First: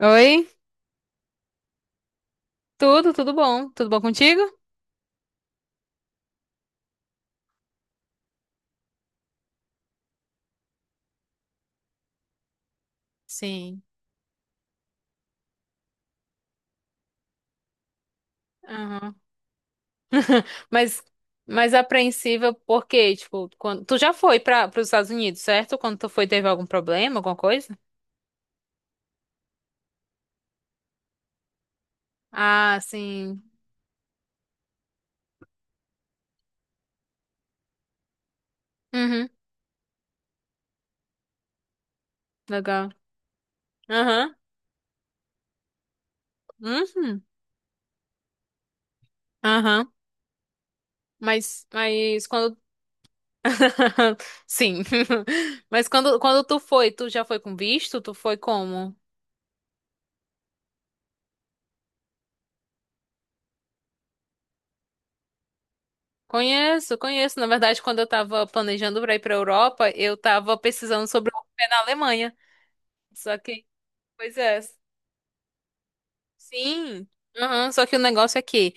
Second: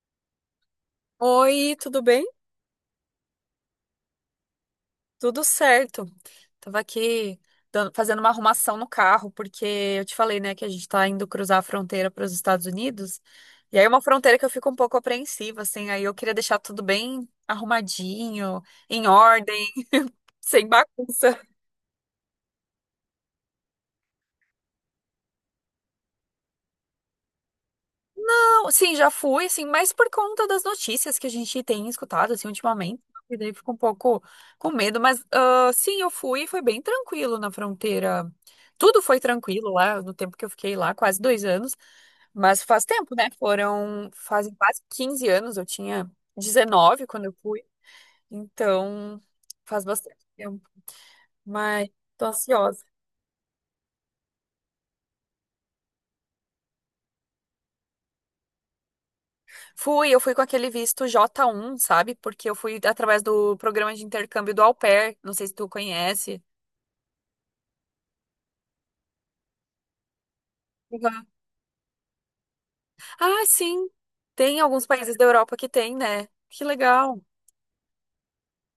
Oi, Oi, tudo bem? tudo bom? Tudo bom contigo? Tudo certo. Tava aqui fazendo uma arrumação no carro, porque eu te falei, né, que a gente tá indo cruzar a fronteira para os Estados Unidos. E Sim. aí é uma fronteira que eu fico um pouco apreensiva, assim, aí eu queria deixar tudo bem arrumadinho, em Aham. ordem, sem Mas, bagunça. mas apreensiva por quê? Tipo, quando tu já foi para os Estados Unidos, certo? Quando tu foi, teve algum problema, alguma coisa? Sim, já fui, assim, mas por conta das notícias que a gente tem escutado, assim, Ah, ultimamente, e sim. daí fico um pouco com medo, mas sim, eu fui, e foi bem tranquilo na fronteira. Tudo foi Uhum, tranquilo lá, no tempo que eu fiquei lá, quase 2 anos, mas faz legal. tempo, né? Foram, Aham. fazem quase 15 anos, eu tinha 19 Uhum. quando eu fui, então faz Aham. bastante tempo, Mas, mas tô mas quando ansiosa. Sim. Mas quando tu foi, tu já foi com visto? Tu foi como? Fui, eu fui com aquele visto J1, sabe? Porque eu fui através do programa de intercâmbio do Au Pair, não sei se tu conhece. Conheço, conheço. Na verdade, quando eu tava planejando pra ir pra Europa, eu tava pesquisando Legal. sobre o pé na Alemanha. Só Ah, que, sim. pois é. Tem alguns países da Europa que tem, né? Que Sim. legal. Aham, só que o negócio é que,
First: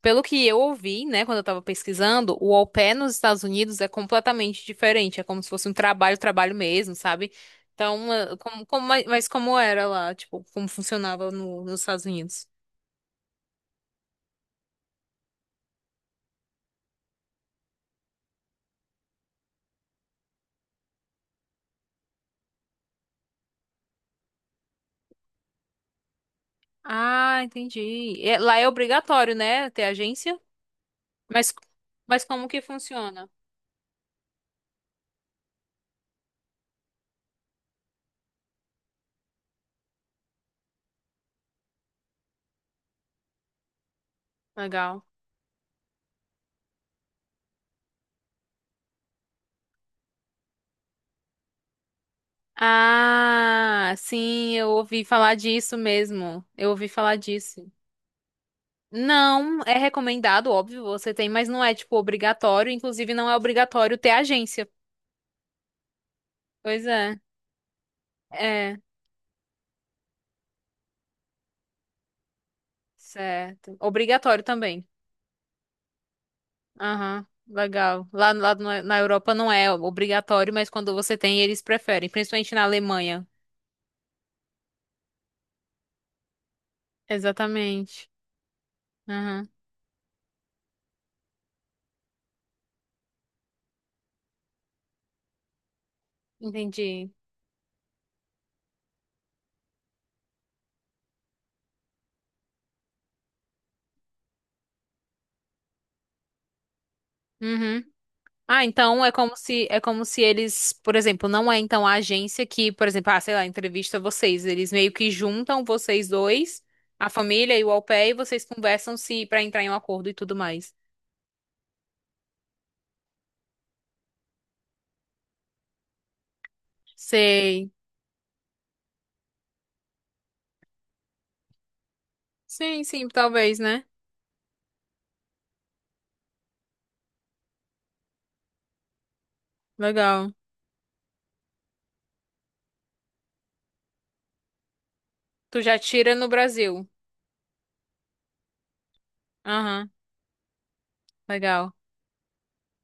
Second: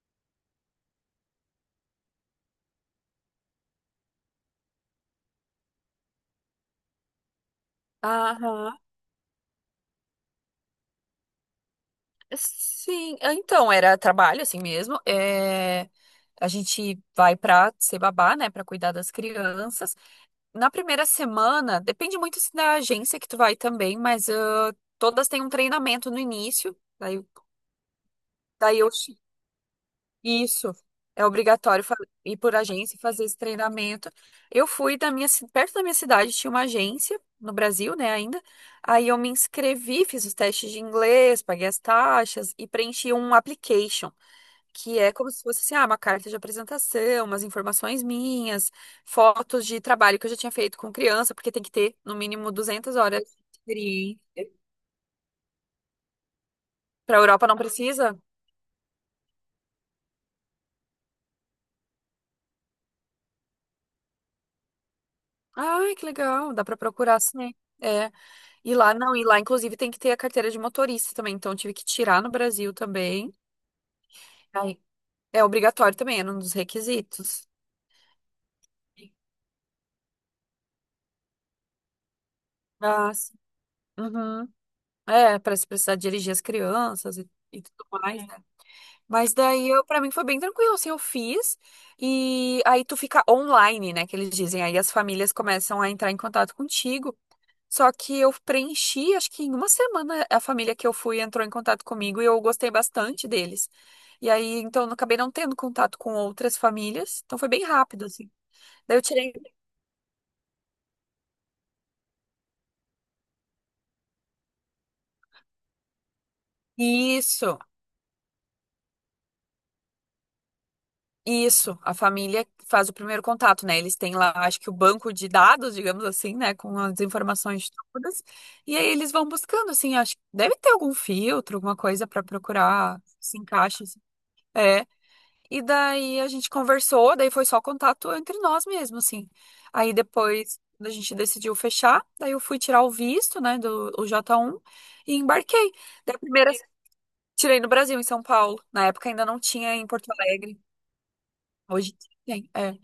pelo que eu ouvi, né, quando eu tava pesquisando, o au pair nos Estados Unidos é completamente diferente. É como se fosse um trabalho, trabalho mesmo, sabe? Então, como, Aham. como, mas como era lá, tipo, como funcionava no, nos Estados Unidos? Sim, ah, então era trabalho assim mesmo. É... A gente vai pra ser babá, né, pra cuidar das crianças. Na primeira semana, depende muito se da agência que tu vai também, mas todas têm um treinamento no início. Daí, Ah, entendi. É, lá é daí eu. obrigatório, né, ter agência? Isso. É Mas, obrigatório mas ir como por que agência e fazer funciona? esse treinamento. Eu fui da minha, perto da minha cidade, tinha uma agência no Brasil, né, ainda. Aí eu me inscrevi, fiz os testes de inglês, paguei as taxas e preenchi um application, que Legal. é como se fosse assim, uma carta de apresentação, umas informações minhas, fotos de trabalho que eu já tinha feito com criança, porque tem que ter no mínimo 200 horas de Ah, experiência. sim, eu ouvi falar disso mesmo. Eu ouvi falar Para Europa não disso. precisa? Não, é recomendado, óbvio, você tem, mas não é, tipo, obrigatório. Inclusive, não é obrigatório ter agência. Ai, que legal, dá para Pois é, procurar sim. É. E é, lá, não, e lá, inclusive, tem que ter a carteira de motorista também. Então, eu tive que tirar no Brasil também. certo. Obrigatório Aí, também. é obrigatório também, era um dos Aham, requisitos. legal. Lá, lá na Europa não é obrigatório, mas quando você tem, eles preferem, principalmente na Ah, Alemanha. sim. Uhum. É, para se precisar dirigir as crianças e tudo Exatamente. mais, né? Mas Aham, daí, eu, para mim, foi bem tranquilo, assim, eu fiz. E aí, tu fica online, né, que eles dizem. Aí, as famílias começam a entrar em contato entendi. contigo. Só que eu preenchi, acho que em uma semana a família que eu fui entrou em contato comigo e eu gostei bastante deles. E aí, então, eu acabei não tendo contato com outras famílias. Então, foi bem Uhum. rápido, assim. Ah, Daí eu então é tirei. como se eles, por exemplo, não é então a agência que, por exemplo, ah, sei lá, entrevista vocês, eles meio que juntam vocês dois, a família Isso, e o au pair, e vocês conversam se para entrar em um acordo e tudo mais. isso. A família faz o primeiro contato, né? Eles têm lá, acho que o banco de dados, digamos assim, né? Com as informações Sei. todas. E aí eles vão buscando, assim. Acho que deve ter algum filtro, alguma coisa para Sim, procurar sim, se talvez, né? encaixa, assim. É. E daí a gente conversou, daí foi só contato entre nós mesmo, assim. Aí Legal. depois quando a gente decidiu fechar, daí eu fui tirar o visto, né, do o J1 e Tu embarquei. já tira Daí a no primeira, Brasil. tirei no Brasil, em São Paulo. Na época ainda não tinha em Aham, Porto Alegre. legal. Hoje tem, é.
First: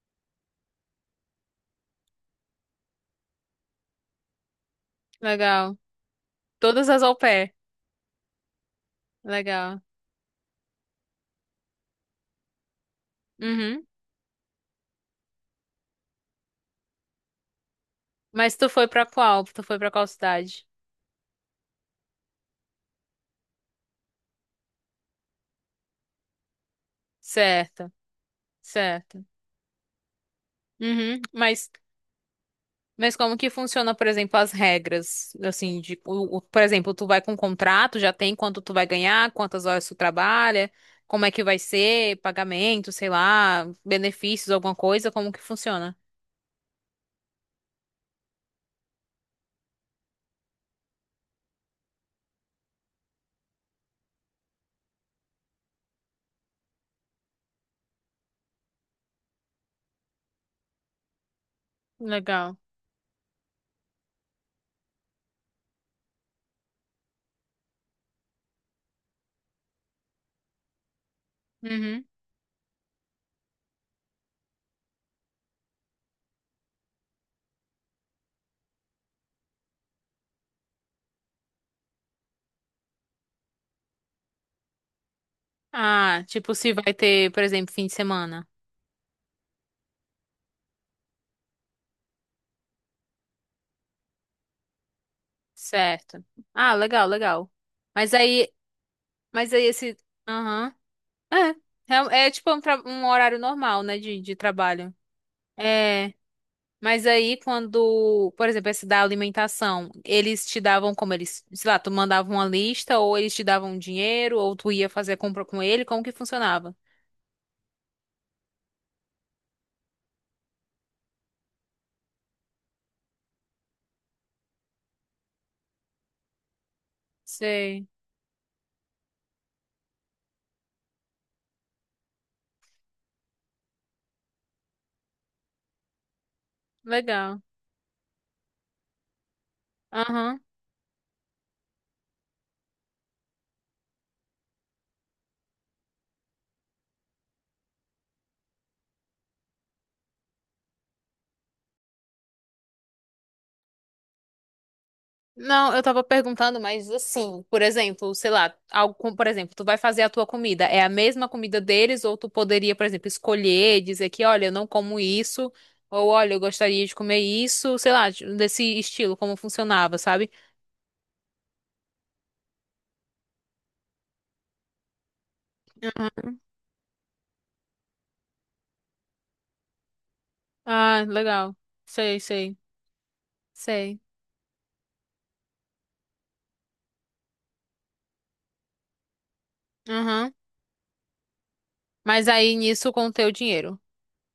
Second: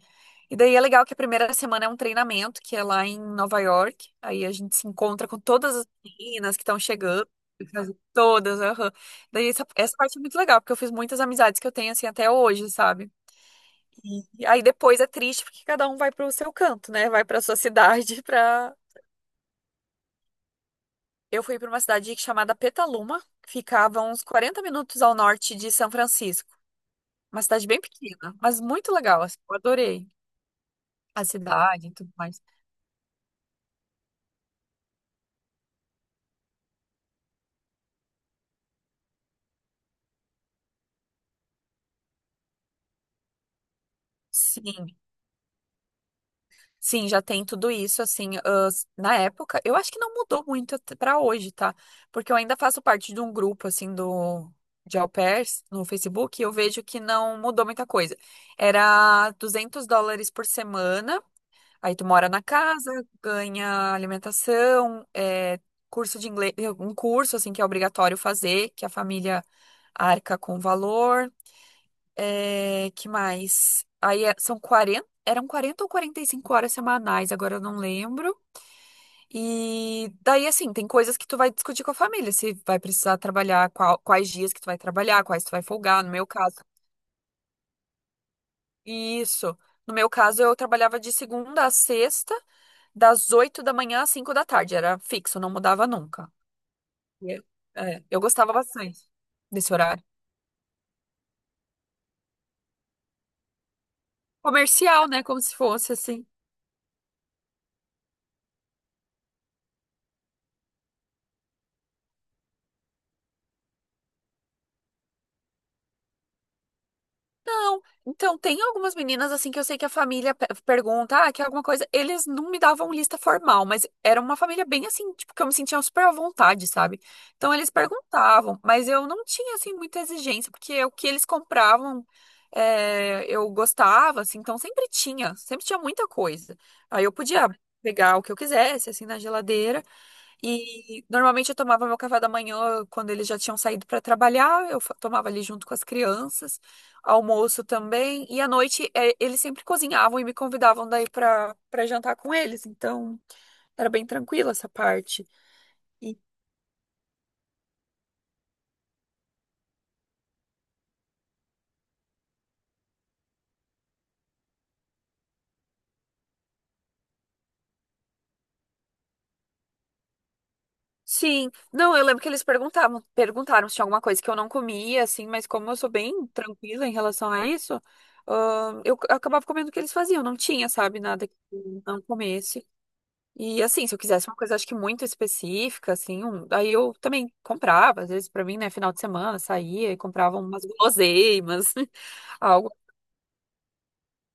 E daí é legal que a primeira semana é um treinamento, que é lá em Nova York. Aí a gente se encontra com todas Legal. as meninas que estão Todas as au chegando. pair. Todas, aham. Daí essa, Legal. essa parte é muito legal, porque eu fiz muitas amizades que eu tenho, assim, até hoje, sabe? Uhum. E aí depois é triste porque cada um vai pro seu canto, né? Vai pra sua cidade, Mas tu pra. foi pra qual? Tu foi pra qual cidade? Eu fui pra uma cidade chamada Petaluma, que ficava uns 40 minutos ao norte de São Francisco. Uma cidade bem Certo, pequena, mas muito legal, certo. assim, eu adorei Uhum. a Mas cidade e tudo mais. Como que funciona, por exemplo, as regras? Assim, por exemplo, tu vai com um contrato, já tem quanto tu vai ganhar, quantas horas tu trabalha, como é que vai ser, pagamento, sei lá, benefícios, alguma Sim. coisa, como que funciona? Sim, já tem tudo isso, assim, na época, eu acho que não mudou muito pra hoje, tá? Porque eu ainda faço parte de um grupo, assim, do, de au pairs no Facebook, e eu vejo que não mudou muita coisa. Era US$ 200 por semana, aí tu mora na Legal. casa, ganha alimentação, é, curso de inglês, um curso, assim, que é obrigatório fazer, que a família arca com o valor. Uhum. É, que mais? Aí são 40 eram 40 ou 45 horas semanais, agora eu não lembro. E daí, assim, tem coisas que tu vai discutir com a família, se vai precisar trabalhar, quais dias que tu vai trabalhar, quais tu vai folgar, no Ah, meu tipo, caso. se vai ter, por exemplo, fim de semana. Isso. No meu caso, eu trabalhava de segunda a sexta, das 8 da manhã às 5 da tarde, era fixo, não mudava Certo. nunca. Ah, legal, E eu legal. é, Mas eu aí, gostava bastante mas aí desse esse. horário. Aham. É, é, é tipo um horário normal, né, de trabalho. Comercial, né? Como se fosse É. assim. Mas aí, quando, por exemplo, esse da alimentação, eles te davam como eles, sei lá, tu mandava uma lista, ou eles te davam dinheiro, ou tu ia fazer a compra com ele, como que funcionava? Não, então tem algumas meninas assim que eu sei que a família pergunta, quer alguma coisa? Eles não me davam lista formal, mas era uma família bem assim, tipo, que eu me sentia super à vontade, sabe? Então eles Sei, perguntavam, mas eu não tinha assim muita exigência, porque o que eles compravam é, eu gostava, assim, então sempre tinha muita coisa. Aí eu legal. podia pegar o que eu quisesse, assim, na geladeira. Aham. E normalmente eu tomava meu café da manhã quando eles já tinham saído para trabalhar, eu tomava ali junto com as crianças, almoço também, e à noite eles sempre cozinhavam e me convidavam daí para jantar com eles, então era bem tranquila essa parte. Não, eu tava E- perguntando, mas assim, por exemplo, sei lá, por exemplo, tu vai fazer a tua comida, é a mesma comida deles, ou tu poderia, por exemplo, escolher, dizer que, olha, eu não como isso, ou olha, eu gostaria de comer isso, sei lá, desse estilo, como funcionava, sabe? sim, não, eu lembro que eles perguntavam, perguntaram se tinha alguma coisa que eu não comia, assim, mas como eu sou bem tranquila em relação a isso, eu acabava comendo o que eles faziam, não tinha, sabe, Ah, nada que legal. eu não Sei, sei. comesse. E assim, se eu Sei. quisesse uma coisa, acho que muito específica, assim, aí eu também comprava, às vezes pra mim, né, final de semana, saía e Aham. comprava umas guloseimas, Mas aí algo. nisso com o teu dinheiro.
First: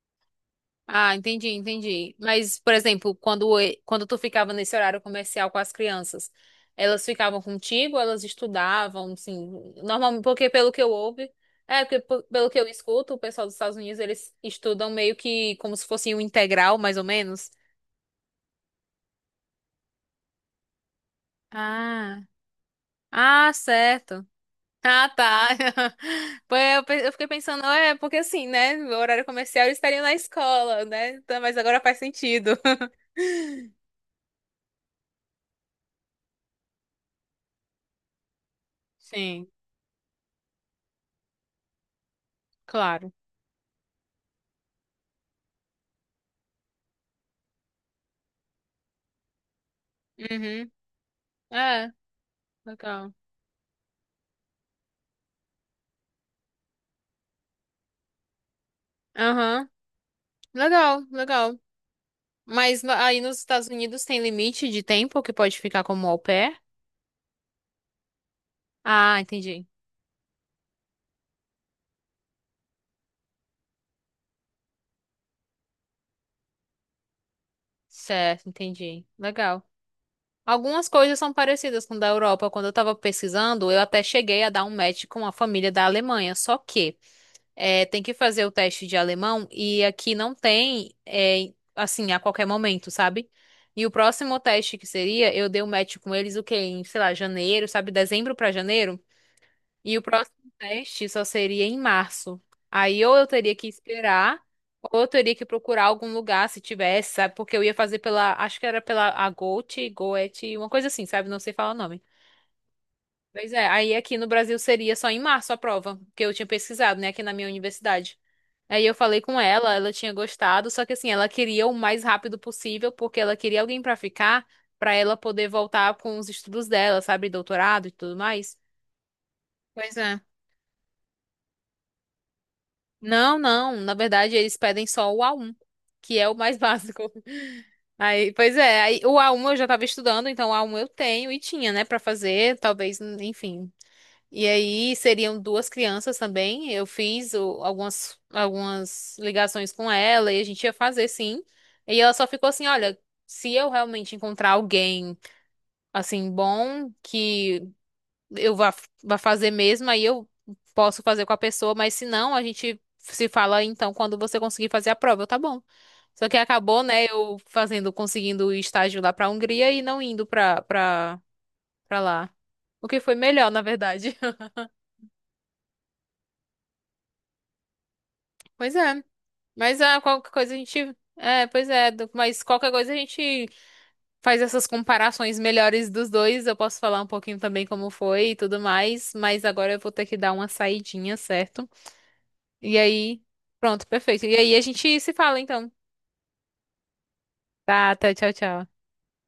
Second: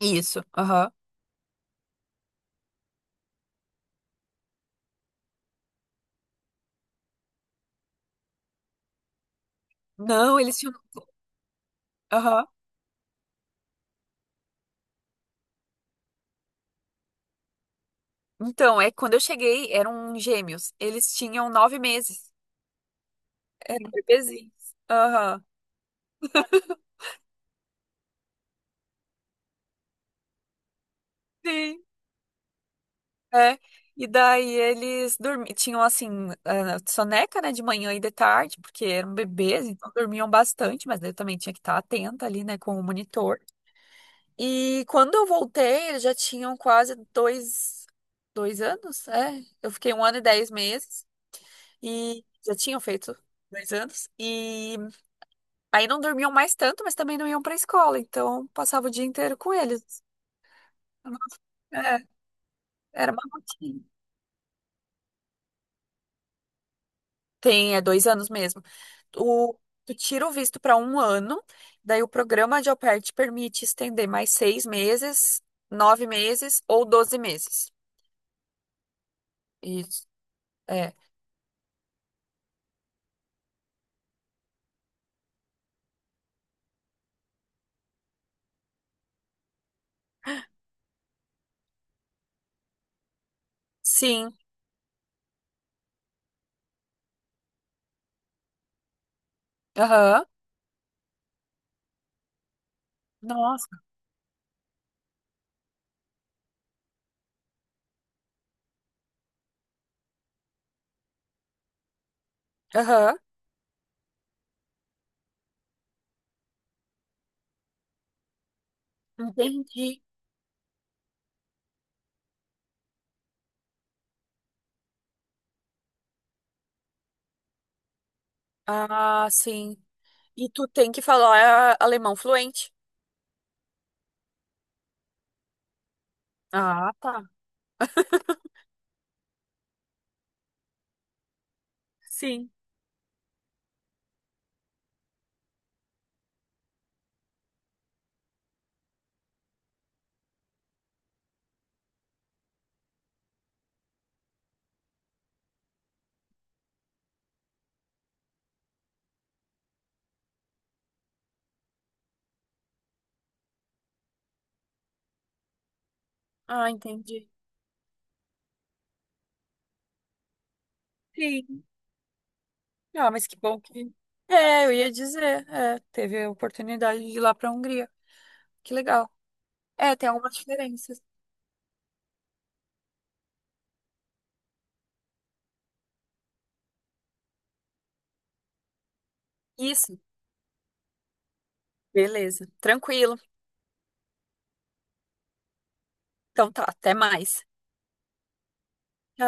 Isso, aham. Ah, entendi, entendi. Mas, por exemplo, quando tu ficava nesse horário comercial com as crianças, elas ficavam contigo, elas estudavam, assim, normalmente, Não, porque eles pelo tinham. que eu ouve, é, porque Aham. pelo que eu escuto, o pessoal dos Estados Unidos, eles estudam meio que como se fosse um integral, mais ou menos. Então, é que quando eu cheguei, eram gêmeos. Eles tinham nove Ah, meses. ah, Eram certo. bebezinhos. Ah, Aham. tá. Pois eu fiquei pensando, é, porque assim, né? O horário comercial eles estariam na escola, né? Então, mas agora Sim, faz sentido. é. E daí eles dormiam, tinham assim, soneca, né, de manhã e de tarde, porque eram Sim, bebês, então dormiam bastante, mas eu também tinha que estar atenta ali, né, com o claro. monitor. E quando eu voltei, eles já tinham quase dois anos, é. Eu fiquei um ano e dez Uhum. meses É, e já tinham legal. feito 2 anos. E aí não dormiam mais tanto, mas também não iam pra escola, então passava o dia inteiro com Aham. eles. Legal, legal. É, era Aí uma nos Estados rotina. Unidos tem limite de tempo que pode ficar como au pair? Tem, é 2 anos mesmo. Ah, O, entendi. tu tira o visto para 1 ano, daí o programa de au pair te permite estender mais 6 meses, 9 meses ou 12 meses. Certo, entendi. Legal. Isso. Algumas É. coisas são parecidas com da Europa. Quando eu tava pesquisando, eu até cheguei a dar um match com a família da Alemanha. Só que é, tem que fazer o teste de alemão e aqui não tem, é, assim, a qualquer momento, sabe? E o Sim. próximo teste que seria, eu dei o match com eles o quê? Em, sei lá, janeiro, sabe? Dezembro pra janeiro. E o Aham. próximo teste só seria em março. Aí ou eu teria que Nossa. esperar, ou eu teria que procurar algum lugar se tivesse, sabe? Porque eu ia fazer pela, acho que era pela Agote, Goethe, uma coisa assim, sabe? Não sei falar o nome. Aham. Pois é, aí aqui no Brasil seria só em março a prova, que eu tinha pesquisado, né, aqui na minha universidade. Aí eu falei com ela, ela Entendi. tinha gostado, só que assim, ela queria o mais rápido possível, porque ela queria alguém pra ficar, pra ela poder voltar com os estudos dela, sabe, doutorado e tudo mais. Ah, sim. Pois é. E tu tem que falar alemão fluente. Não, na verdade eles pedem só o A1, que é o mais Ah, básico. tá. Aí, pois é, aí o A1 eu já tava estudando, então o A1 eu tenho e tinha, né, pra Sim. fazer, talvez, enfim, e aí seriam duas crianças também. Eu fiz algumas ligações com ela e a gente ia fazer sim. E ela só ficou assim, olha, se eu realmente encontrar alguém assim bom que eu vá, fazer mesmo, aí eu posso fazer com a pessoa, mas se não, a gente se fala então quando você conseguir fazer a prova, eu, tá bom. Só que Ah, acabou, né, entendi. eu fazendo, conseguindo o estágio lá pra Hungria e não indo Sim. pra lá. O que Ah, foi mas que melhor, bom na que. verdade. É, eu ia dizer. É, teve a oportunidade de ir lá pra Hungria. Que Pois é. legal. Mas É, tem qualquer algumas coisa a gente. diferenças. É, pois é, mas qualquer coisa a gente faz essas comparações melhores dos dois. Eu posso falar um pouquinho também como foi e tudo mais, mas agora eu vou Isso. ter que dar uma saidinha, certo? Beleza. E Tranquilo. aí, pronto, perfeito. E aí a gente se fala então. Então tá, até mais. Tá, tchau, tchau. Tchau.